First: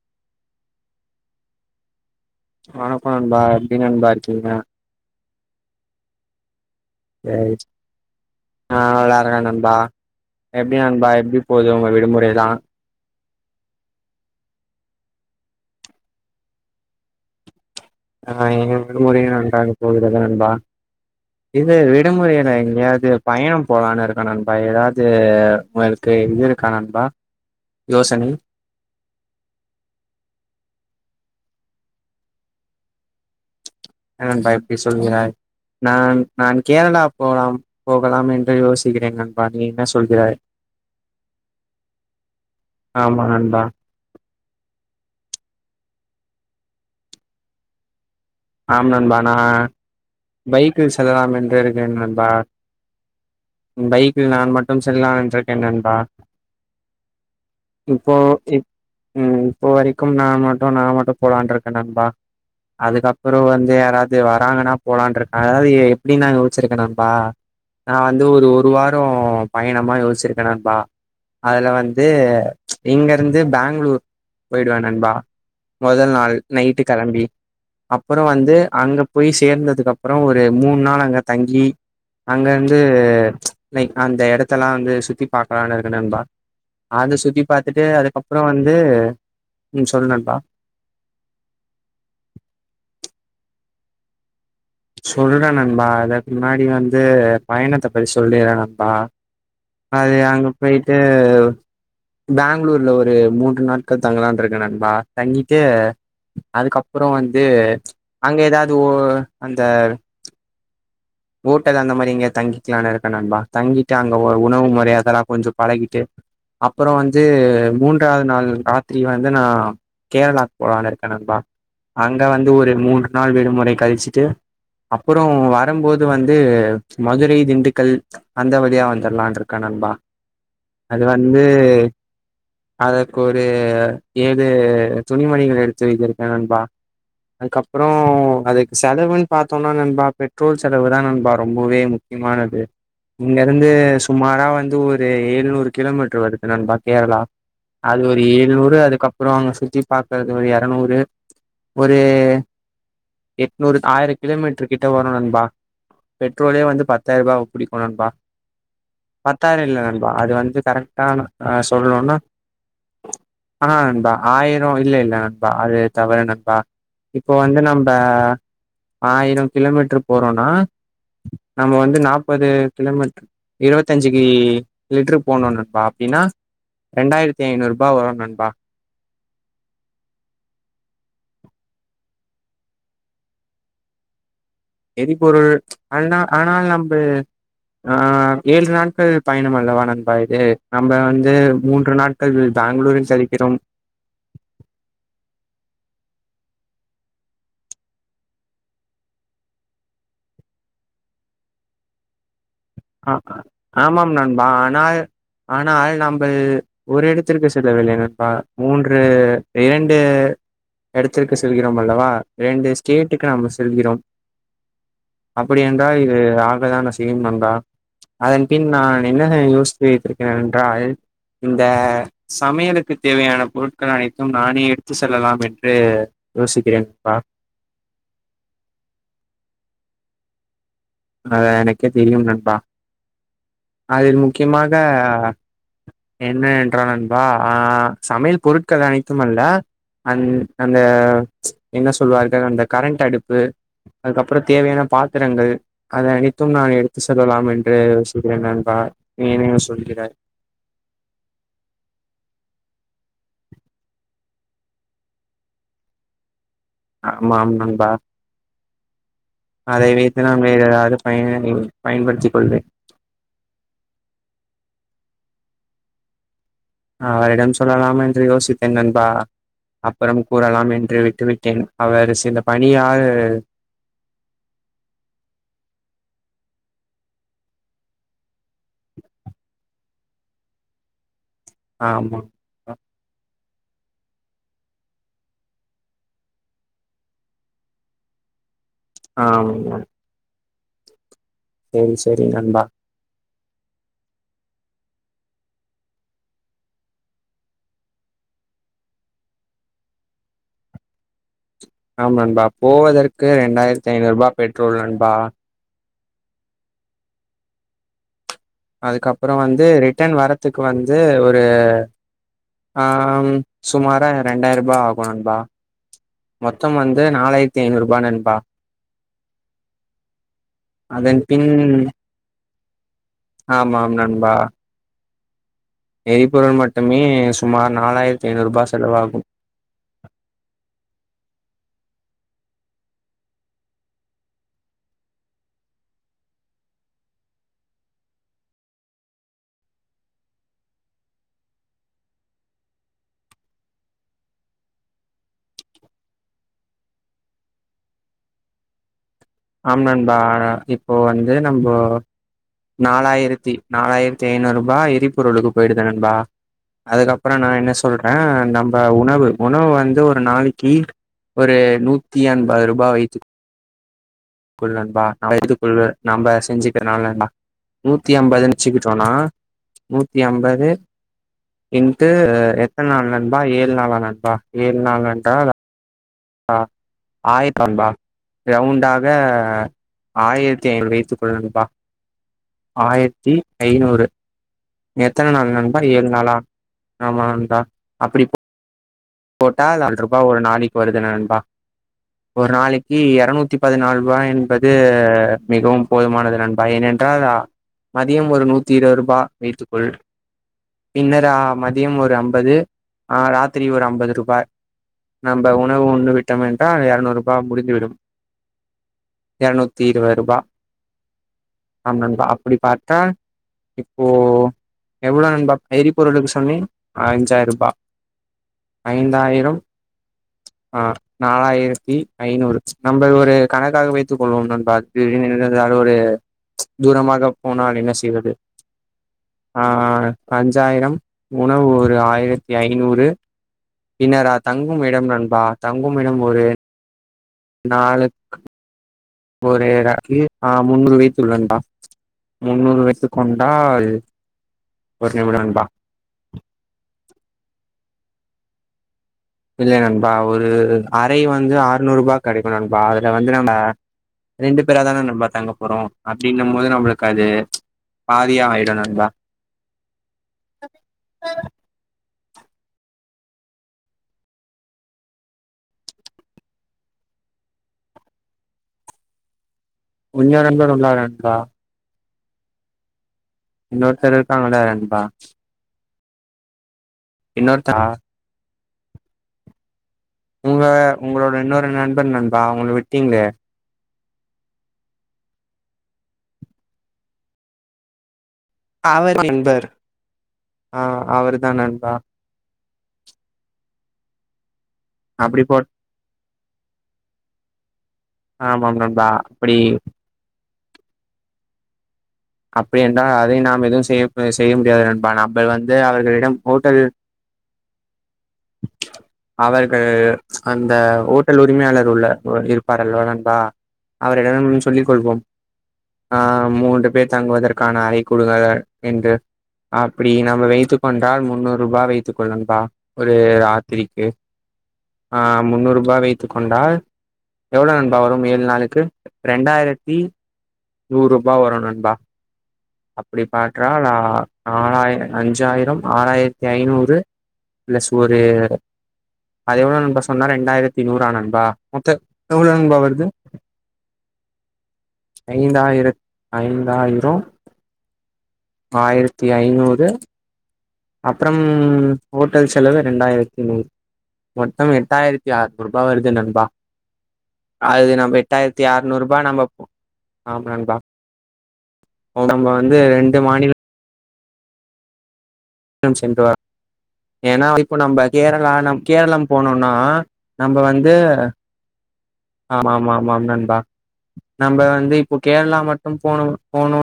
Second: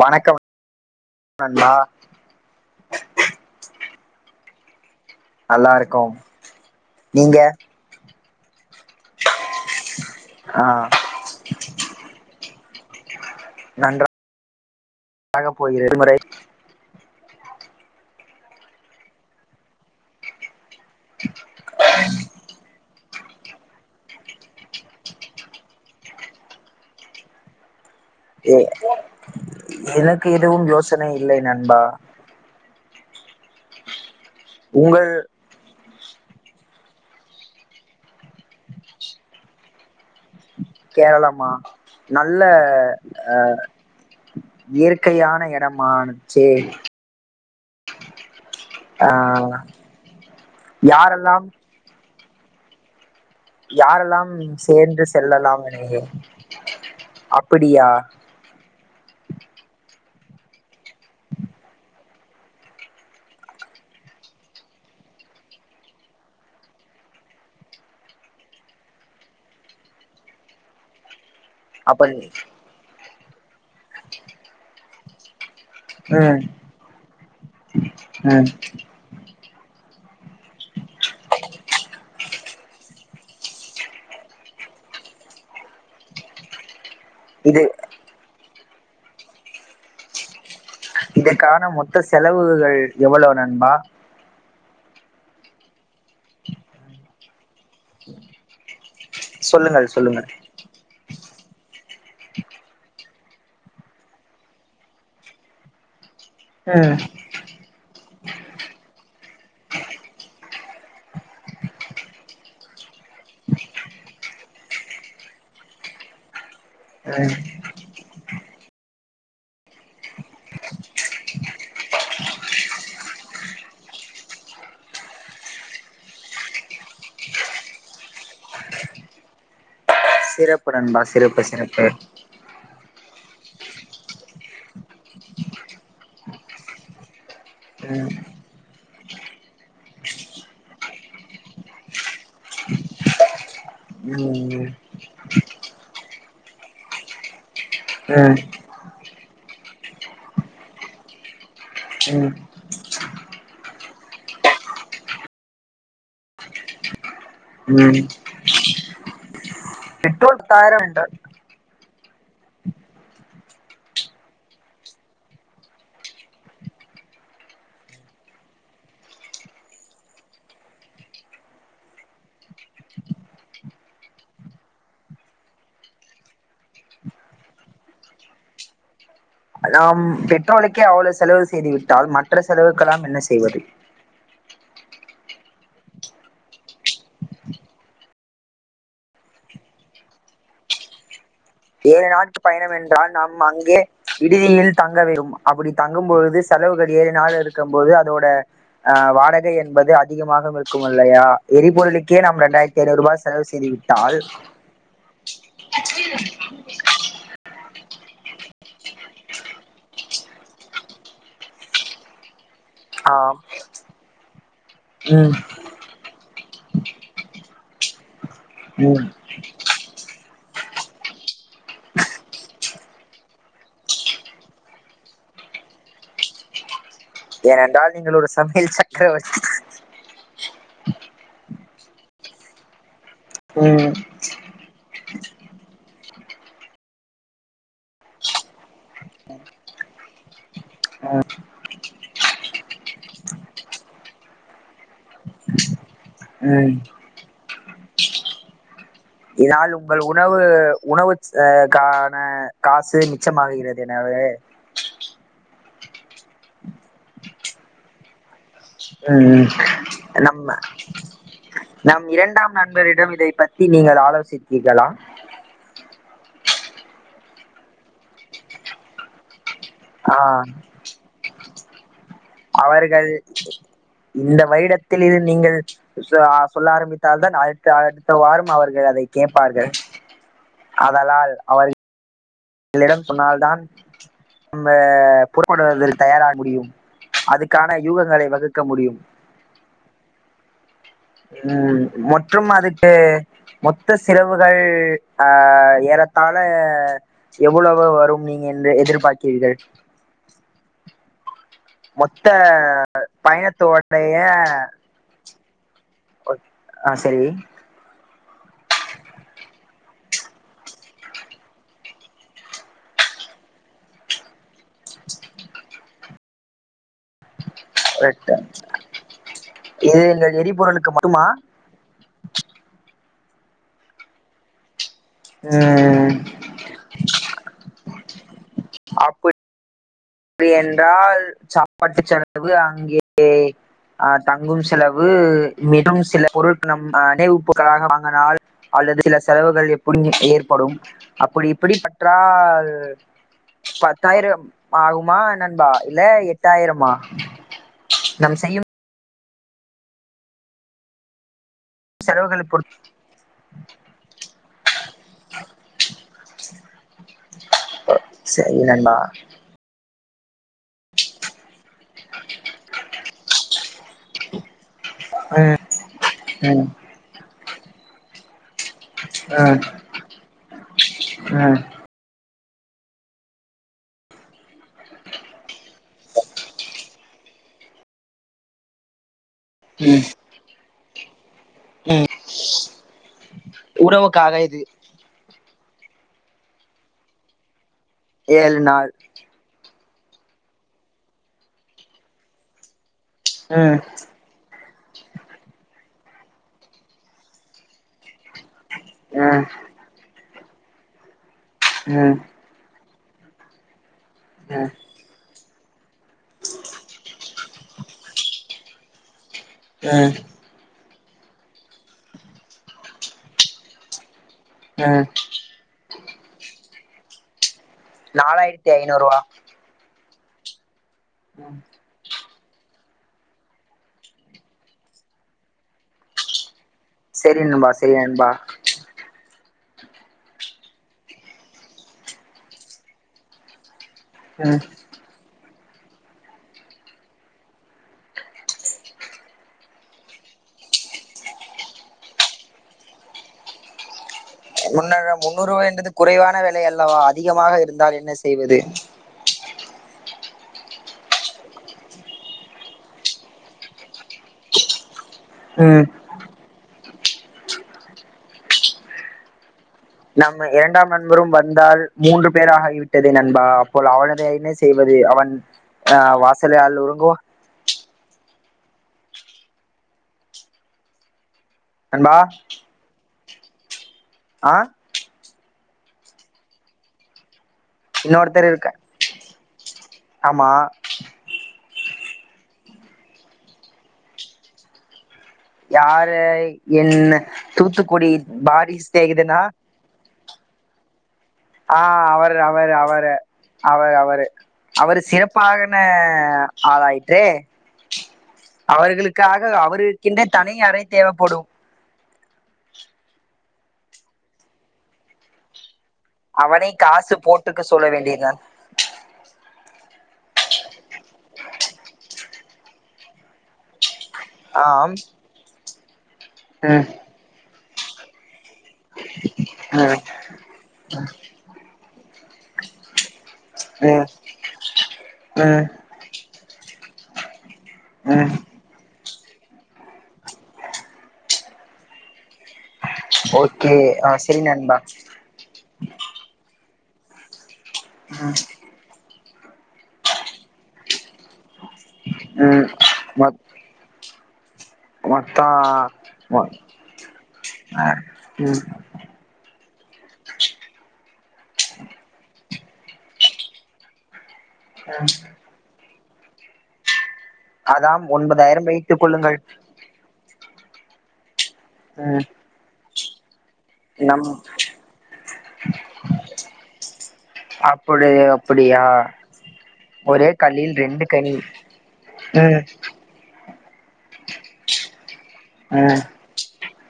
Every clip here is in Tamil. வணக்கம நா வணக்கம் நண்பா எப்டி நண்பா இருக்கீங்க நல்லாருக்கோம் நீங்க அஹ் விளாருற நண்பா ஆ எப்டி நண்பா எப்டி போது உங்க விடுமுறைலா நன்றாக போகிறது விடுமுறை அஹ் எங்க விடுமுறைலா நன்றாக போகிறது நண்பா இது விடுமுறைல எங்கயாது பயணம் போலான்னு இருக்கோ நண்பா ஏதாது உங்களுக்கு இது இருக்கா நண்பா யோசனை எ எனக்கு எதுவும் யோசனை இல்லை நண்பா என்ன நண்பா இப்டி உங்கள் சொல்கிறாய் நான் நான் கேரளா போலாம் போகலாம் என்று யோசிக்கிறேன் நண்பா நீ என்ன சொல்கிறாய் கேரளமா நல்ல ஆமா நண்பா அஹ் இயற்கையான எடமாச்சே ஆம் நண்பா நா பைக்கில் செல்லலாம் யாரெல்லாம் என்று இருக்கிறேன் நண்பா யாரெல்லாம் பைக்கில் நான் மட்டும் சேர்ந்து செல்லலான்ரிக்கேன் செல்லலாம் நண்பா என அப்படியா இப்போ இப் ம் இப்போ வரைக் கும் நா மட்டும் நா மட்டும் போலான்ரிக்க நண்பா அதுக்கப் குரு வந்து யாராது வராங்கன்னா போலான்ருக் அதாவது எப்டின் நாங்க யோச்சிருக்கோ நண்பா நா வந்து ஒரு ஒரு வாரோ பயணமாரி யோஸ்ச்சிருக்க நண்பா அதுல அப்ப வந்து இங்கருந்து பெங்களூர் போயிடுவ நண்பா முதல் நாள் ம் நைட்டு கெளம்பி அப்புறோ ம் வந்து அங்க போய் சேர்ந்து ததுக்கு அப்புறோ ஒரு மூண் நாள் அங்க தங்கி அங்க வந்து லைக் அந்த எடத்தல்லா வந்து சுத்தி பாக்கலான்னு இருக்க நண்பா அத சுத்தி இது பாத்துட்டு அதுக்கப்புறோ வந்து ம் சொல் நண்பா இதுக்கான மொத்த செலவுகள் எவ்வளவு நண்பா சொல்றேன் நண்பா அதுக்கு முன்னாடி வந்து பயணத்தை பத்தி சொல்லிறேன் நண்பா சொல்லுங்கள் அது சொல்லுங்கள் அங்க போயிட்டு பெங்களூர்ல ஒரு மூன்று நாட்கள் தங்கலான்னு இருக்கேன் நண்பா தங்கிட்டு ம் அதுக்கப்புறோ வந்து அங்க ஏதாவது ஓ அந்த ஓட்டல் அந்த மாரி எங்கியாது தங்கிக்கலாம்னு இருக்கேன் நண்பா தங்கிட்டு அங்க உ உணவு முறை அதெல்லாம் கொஞ்சோ பழகிட்டு அப்புறோ வந்து ம் மூன்றாவது நாள் ராத்திரி வந்து நான் கேரளாக்கு போலான்னு இருக்கேன் நண்பா அங்க வந்து ஒரு மூன்று நாள் விடுமுறை கழிச்சுட்டு அப்புறோ வரும்போது இது வந்து மதுரை திண்டுக்கல் அந்த வழியா வந்துரலாம் இருக்கே நண்பா சிறப்பு நண்பா அது வந்து சிறப்பு சிறப்பு அதற்கு ஒரு ஏது துணிமணிகள் எடுத்து வைத்திருக்கேன் நண்பா அதுக்கப்புறோம் ம் அதுக்கு செலவுன்னு பா்த்தோம்னா நண்பா பெட்ரோல் செல செலவுதான் நண்பா ரொம்பவே முக்கியமானது இங்க இருந்து ம் ம் சுமாரா வந்து ஒரு ஏழுநூறு கிலோமீட்டரு வருது நண்பா கேரளா அது ஒரு ஏழுநூறு அதுக்கப் அப்புறோ அங்க சுத்தி பாக்கறது ஒரு இரநூறு ஒரு எட்நூறு ஆயிரம் கிலோமீட்டரு கிட்ட வரும் நண்பா பெட்ரோலே வந்து பத்தாயிரம் ரூவா புடிக்கும் ம் நண்பா பத்தாயிரம் இல்ல நண்பா அது பெட்ரோல் வந்து பத்தாயிரம் கரெக்டா என்றார் நா சொல்லணுன்னா ஆஹ் நண்பா ஆயிரம் இல்ல இல்ல நண்பா அது தவறு நண்பா இப்போ வந்து நம்ப ஆயிரோ கிலோமீட்ரு போறோனா நம்ம வந்து நாப்பது கிலோமீட்ரு இருவத்தஞ்சிக்கி லிட்ரு போட்னோ நண்பா அப்டீனா ரெண்டாய்ரித்தி ஐந்நூருபா வரு நண்பா நாம் பெட்ரோலுக்கே அவ்ளோ செலவு செய்து விட்டால் மற்ற செலவுக்கு கெலாம் என்ன செய்வது எரிபொருள் ஆனா ஆனால் நம்ப அ ஏள்று நாட்கள் பயணம் அல்லவா நண்பா இது நம்ப வந்து மூன்று ஏழு நாட்கள் நாட்க பயணம் பெங்களூரில் என்றால் நாம் கழிக்கிறோம் அங்கே விடுதியினில் தங்க வெறும் அப்புடி தங்கும் பொழுது செலவுகள் ஏழு நாள் இருக்கம் போது அதோட அ வாடகை என்பது அதிகமாகு இருக்கும் அல்லையா எரிபொருளுக்கே நம் ரெண்டாய்ர் அ அ ஆமாம் நண்பா ஆனால் ஆனால் நம்பல் து ஒரு இடத்திற்கு செல்லவில்லை நண் பா மூன்று இரண்டு இடத்திற்கு சொல்கிறோம் அல்லவா ரெண்டு ஸ்டேட்டுக்கு ஆஹ் நம்ம செல்கிறோம் உம் அப்படி என்றால் இது ஆகதான செய்யும் நண்பா அதன் பின் உம் நான் என்ன யோசித்து வைத்திருக்கேன் என்றால் இந்த சமையலுக் கு தேவையான பொருட்கள் அனைத்தும் நானே எடுத்து செல்லலாம் என்று யோசுக்கிறேன் நண்பா ஏனென்றால் நீங்கள் ஒரு சமையல் சக்கரவர்த்தி அது எனக்கே தெரியும் நண்பா உம் அதில் முக்கியமாக என்ன என்றால் நண்பா அ சமையல் பொருட்கள் அனைத்தும் அல்ல அந் அந்த என்ன சொல்லுவார்கள் அந்த கரண்டடுப்பு அதுக்கப்புறோ தேவையான பாத்திரங்கள் அதை அனைத்தும் உம் நான் எடுத்து செல்லலாம் என்று யோசிக்கிறேன் நண்பா நீ என்ன இதனால் உங்கள் சொல்கிறாய் உணவு உணவு அ க்கான காசு மிச்சமாகிறது எனவே ஆமாம் நண்பா ம் அதை வைத்து நாம் நம்ம வேற ஏதாவது பயன் நம் பயன்படுத்திக் இரண்டாம் கொள்ள நண்பரிடம் இதை பத்தி நீங்கள் ஆலோசித்தீர்களா அ அவரிடம் சொல்லலாம் என்று யோசித்தேன் நண்பா ஆ அப்பறம் கூறலாம் என்று விட்டுவிட்டேன் அவர் சில பணியால் அவர்கள் இந்த வருடத்தில் இருந்து நீங்கள் சா சொல்ல ஆரம்பித்தால் தான் அழுத்த அடுத்த வாரம் அவர்கள் அதை கேட்பார்கள் ஆதலால் ஆமாம் ங்களிடம் சொன்ன்ல்தான் நம்ப புறப்படுவதில் தயாராக முடியும் அதுக்கான யூகங்களை வகு ஆமா ம் மற்றும் நண்பா அதுக்கு மொத்த சிரவுகள் அ ஏறத்தால எவ்வளவு வரும் நீங்க என்று எதிர்பார்க்கீர்கள் ஆமா மொத்த ண்பா போவதற்கு ரெண்டாய்ர்த்தி பயணத்தோடைய ஐநூருபா பெட்ரோல் நண்பா ஓக் அ செரி அதுக்கப்புறோ வந்து ரிட்டன் வரதுக் வந்து ஒரு அ சுமார ம் ரெண்டாய்ருபா ஆகோ நண்பா மொத்தம் வந் நாலாய்ர்த்தி ஐநூருபா நண்பா இது இந்க எரிபொருளுக்கு அதன் மட்டுமா பின் ஆமாம் நண்பா ம் எரிபொருள் மட்டுமே சுமார் நாலாய்ர்த்தி ஐநூருபா செலவாகு அப்டி என்றால் சாப்பாட்டு செலவு அங்கே அ தங்கும் செலவு [unintelligible] சில பொருட்கள் நம் அ நினைவுப் பொருட்களாக வாங்கினால் அ ல்லது சில செலவுகள் எப்படி [inaudible] ஏற்படும் அப்படி இப்படி பற்றால் பத்தாயிரம் ஆகுமா என்னண்பா இல்ல எட்டாயிரமா நம செய்யும் ஆம்னன்பா இப்போ வந்து நம்ம செலவுகளை பொறுத்து நாலாயிரத்தி நாலாயிரத்தி ஐநூறு ரூபா் எரிபொருளுக்கு போயிடுது நண்பா அதுக்கப்புறம் நான் என்ன சொல்றேன் சரி நம்ம நண்பா உணவு உணவு வந்து ஒரு நாளைக்கு ஒரு நூத்தி ஐம்பது ரூபாய் வைத்து கொல் நண்பா எடுத்துக்கொள் நம்ப ம் செஞ்சுக்கிரதுநல நூத்தி ஐம்பது வச்சுக்கிட்டோனா ம் நூத்தி ஐம்பது ம் இன்டு எத்தனை நாள் நண்பா ஏழு நாலா நண்பா ஏழு நாள் என்றால் ஆ ஆயிரத்தபா ரவுண்டாக ம் ஆயிரத் ஐம்பது [unintelligible] நண்பா ம் ஆயிரத்தி ஐந்நூறு உணவுக்காக இது எத்தனை நாள் நண்பா ஆ ஏழு நாளா ஆமாடா ஏலு நா போட்டா நால ரூபாயா் ஒரு நாளைக்கு வருது நண்பா ஒரு நாளைக்கு இ இருரநூத்தி ம் பதினாலு ரூபாய் என்பது மிகவும் போதுமானது நண்பா ஏனென்றால் மதியம் ஒரு நூத்தி இருபது ரூபாய் ம் வைத்துக்கொள் பின்னர் மதியம் ஒரு ம் அம்பது ஆஹ் ராத்திரி ஒரு அம்பது து ரூபாய் ம் நம் உணவு உண்டு விட்டோம் என்றால் இருரநூறு ரூபாய் முடிந்துவிடும் இருரநூத்தி ம் இருபது ரூபாய் ஆ அப்படி பார்த்தா இப்போ ம் எவ்வளோ நண்பா எரி பொருளுக்கு சொன்னேன் அஞ்சாயிரம் ரூபா நாலாயிரத்தி ஐநூறுவா ஐந்தாயிரம் ஆ நாலாயிரத்தி ஐநூறு நம்ம ஒரு கணக்காக வைத்துக் கொள்வோம் நண்பா [unintelligible] ஒரு தூரமாகப் சரி நண்பா போனால் என்ன சரி நண்பா செய்வது அஞ்சாயிரம் உணவு ஒரு ஆயிரத்தி ஐநூறு இனரா ம் தங்கும் இடம் நண்பா தங்கும் இடம் ஒரு நாலுக் ஒரு ரா இ ஆ முந்நூறு வயத்துள்ள நண்பா முன்னூறு வைத்து கொண்டா இது முன்னாக முன்னூறு ரூபாய் என்றது குறைவான விலை அல்லவா அதிகமாக இருந்தால் என்ன செய்வது இல்ல நண்பா ஒரு அரை வந்து ஆறுநூறு ரூபாக் கிடைக்கும் நண்பா அதுல வந்து நம்ம ரெண்டு பேரா தானே நண்பான் தங்க ம் போறோம் அப்டின்னும் போது நம்மளுக்கு அது பாதியா ஆயிடும் நண்பா நம்ம இரண்டாம் நண்பரும் வந்தால் மூன்று பேர் ஆகி விட்டதே நண்பா அப்போல் அவனையதே என்னே செய்வது அவன் அஹ் வாசல்லய உரங்குவா உஞ்சா நண்பர்கள் உள்ளார் என்றா நண்பா இன்னொருத்தர் ஆ இருக்காங்கள்ள நண்பா இன்னொருத்தா இன்னொருத்தர் இருக்கா உங்க உங்களோட இன்னொரு நண்பர் நண்பா அவுங்கள விட்டீங்களே யார என் தூத்துக்குடி பாரி ஸ்நேகிதனா ஆஹ் அவருத் ஆஹ் அவரு அவரு அவரு அவரு அவரு அவரு அப்டி போட் சிறப்பாகன்ன ஆளாய்யிற்றே ஆமாம் நண்பா அவர்களுக்காக அப்டி அவருக்கென்ற தனி அறை தேவைப்படும் அப்படி என்றால் அதை நாம் எதுவு செய்ய அ செய்ய முடியாது நண்பா நம்பள் வந் து அவர்களிடம் அவனை ஹோட்டலில் காசு போட்டுக்க சொல்ல வேண்டியதுதான் அவர் ஆ அந்த ஓட்டல் உரிமையாளர் உள்ள இருப்பாரல்வா நண்பா அவரிடம் சொல்லிக் ஆம் கொள்வோம் ஆ ம் மூன்று பேர் தங்குவதற்கான அறை கொடுங்க என்று ம் அப்படி நம்ம வைத்துக் கொண்டால் முன்னூறு ரூபாய் வைத்துக் கொள் நண்பா ஒரு ரு ராத்திரிக்கு ஆ ம் முன்னூறு ரூபா வைத்து கொண்டால் எவ்ளோ நண்பா ம் வரும் ம் ஏழு நாளுக்கு ரெண்டாயிரத்தி நூறு ரூபா வரு நண்பா அப்படி ஓகே பாற்றால் அ ஆ சரி நண்பா ஆறாய அஞ்சாயிரம் ஆறாயிரத்தி ஐநூறு ப்ளஸ் ஒரு அது எவ்ளோ நண்பா சொன்னாரு ரெண்டாயிரத்தி நூறா நண்பா மொத்தோ எவ்ளோ ம் நண்பா வருது மொத் மொத்தோ ஐந்தாயிரத் மோ ஐந்தாயிரோ அ ம் ஆயிரத்தி ஐநூறு அப்புறம் ஹோட்டல் செலவு ரெண்டாயிரத்தி நூர் மொத்தம் எட்டாயிரத்தி ஆறு நூறு ரூபா வருது நண்பா அது அதாம் நம்ம எட்டாயிரத்தி ஒன்பதாயிரம் வைத்துக் ஆறுநூறு ரூபா கொள்ளுங்கள் நம்போ ஆமா நண் பா ம் நம்ம வந்து ரெண்டு மாநில நம் னும் சென்று வா ஏனா இப்போ நம்ப அப்படி கேரளா நம் அப்படியா கேரளம் போனோம்னா ஒரே நம்ம கல்லில் வந்து ரெண்டு கனி ம் ஆமாம் ஆமாம் நண்பா நம்ப வந்து இப்போ கேரளா மட்டும் ம் போனோம் போனோம்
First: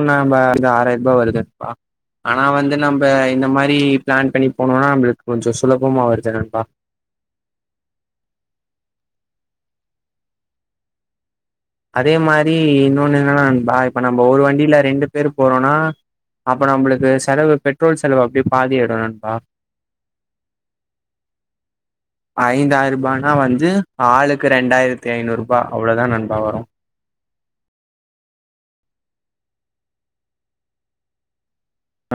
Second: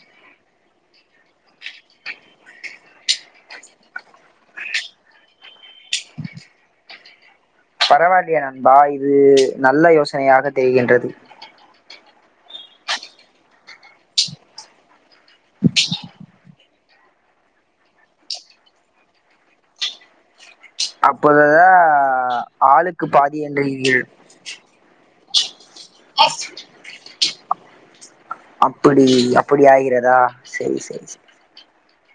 ம்னா நம்ப இந்த ஆறாயிர ரூபா வருது நண்பா ஆனா வந்து நம்ப இந்த மாரி பிளான் பண்ணி போனோம்னா நம்மளுக்கு கொஞ்சோ சுலபமா வருது நண்பா பரவால்லயே நண்பா இது நல்ல யோசனையாக தெரிகின்றது அதே மாரி இன்னொன்னு என்னன்னா நண்பா இப்ப நம்ப ஒரு வண்டியில ரெண்டு பேரு போறோன்னா அப்ப நம்பளுக்கு செலவு பெட்ரோல் செலவு அப்டியே பாதியாயிடும் நண்பா அப்போது தா ஐந்தாயிரூபானா வந்து ஆளுக்கு ரெண்டாயிரத்தி ஐநூறு ரூபா அவ்ளோதா நண்பா வரு அப்படி அப்படி ஆகிறதா செரி செரி செ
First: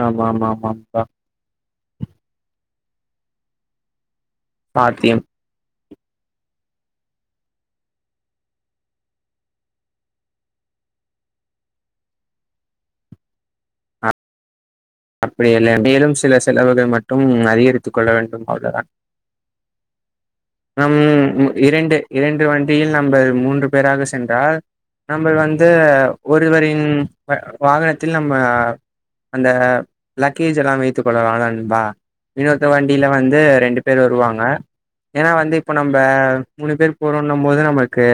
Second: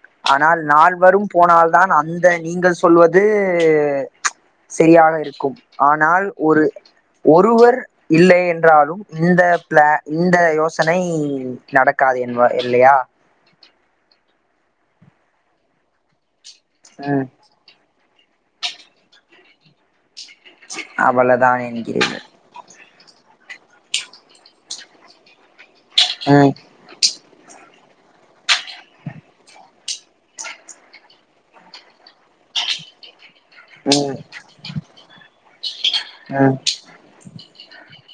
ஆமா ஆமா ஆனால் ஆமா நண்பா நால்வரும் போனால்தான் அந்த நீங்கள் சொல்வது செரியாக சாத்தியம் இருக்கும் ஆனால் ஒரு ஒருவர் இல்லை என்றாலும் இந்த பிள இந்த யோச தனை நடக்காது என்வா இல்லயா அப்டியல்ல மேலும் சில செலவுகள் மட்டும் ம் அதிகரித்து கொள்ள வேண்டும் அவ்ளதான் நம் ம் அவ்வளவுதான் இரண்டு என்கிறீர்கள் இரண்டு வண்டியில் நம்பல் மூன்று பேராக சென்றால் நம்பல் வ து ம் ஒருவரின் வ வாகனத்தில் நம்ப அந்த லக்கேஜ் எல்லா வைத்துக்கொள்ளலா நண்பா இன்னொருத்த வண்டில வந் ந்து ரெண்டு பேர் ம் வருவாங்க ஏனா வந்து இப்ப நம்ப ம் மூணு பேர் போறோன்ன மோது நமக்கு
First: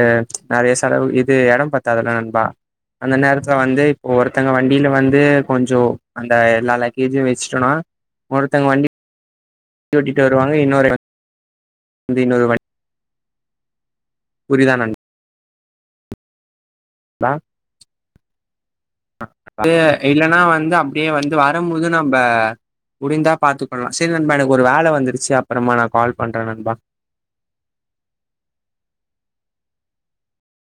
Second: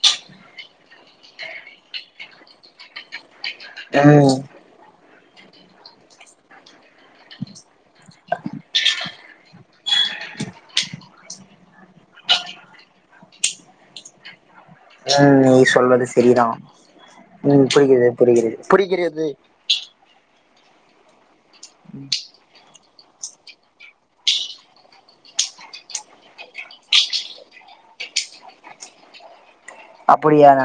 நறய செலவு இது எடம் பத்தாதுல்ல நண்பா அந்த நேரத்ல வந்து இப்போ ம் ஒருத்தங்க வண்டில வந் ந்து கொஞ்சோ அந்த எல்லா லக்கேஜு வெஸ்டோனா ஒருத்தங் வண்டி ஓட்டிட்டு வருவாங்க இன்னொரு ந்து இன்னொரு வண் ம் நீ சொல்வது செரிதா ம் புரிகிறது புரிகிறது புரிகிறது ந்து அப்டியே வந்து வரம்போது நம்ப முடிந்தா பாத்துக்கொள்லா செரி நண்பா எனக்கொரு வேல வந்துருச்சு அப்பறமா நா கால் பண்ற நண்பா அப்புடியாங்க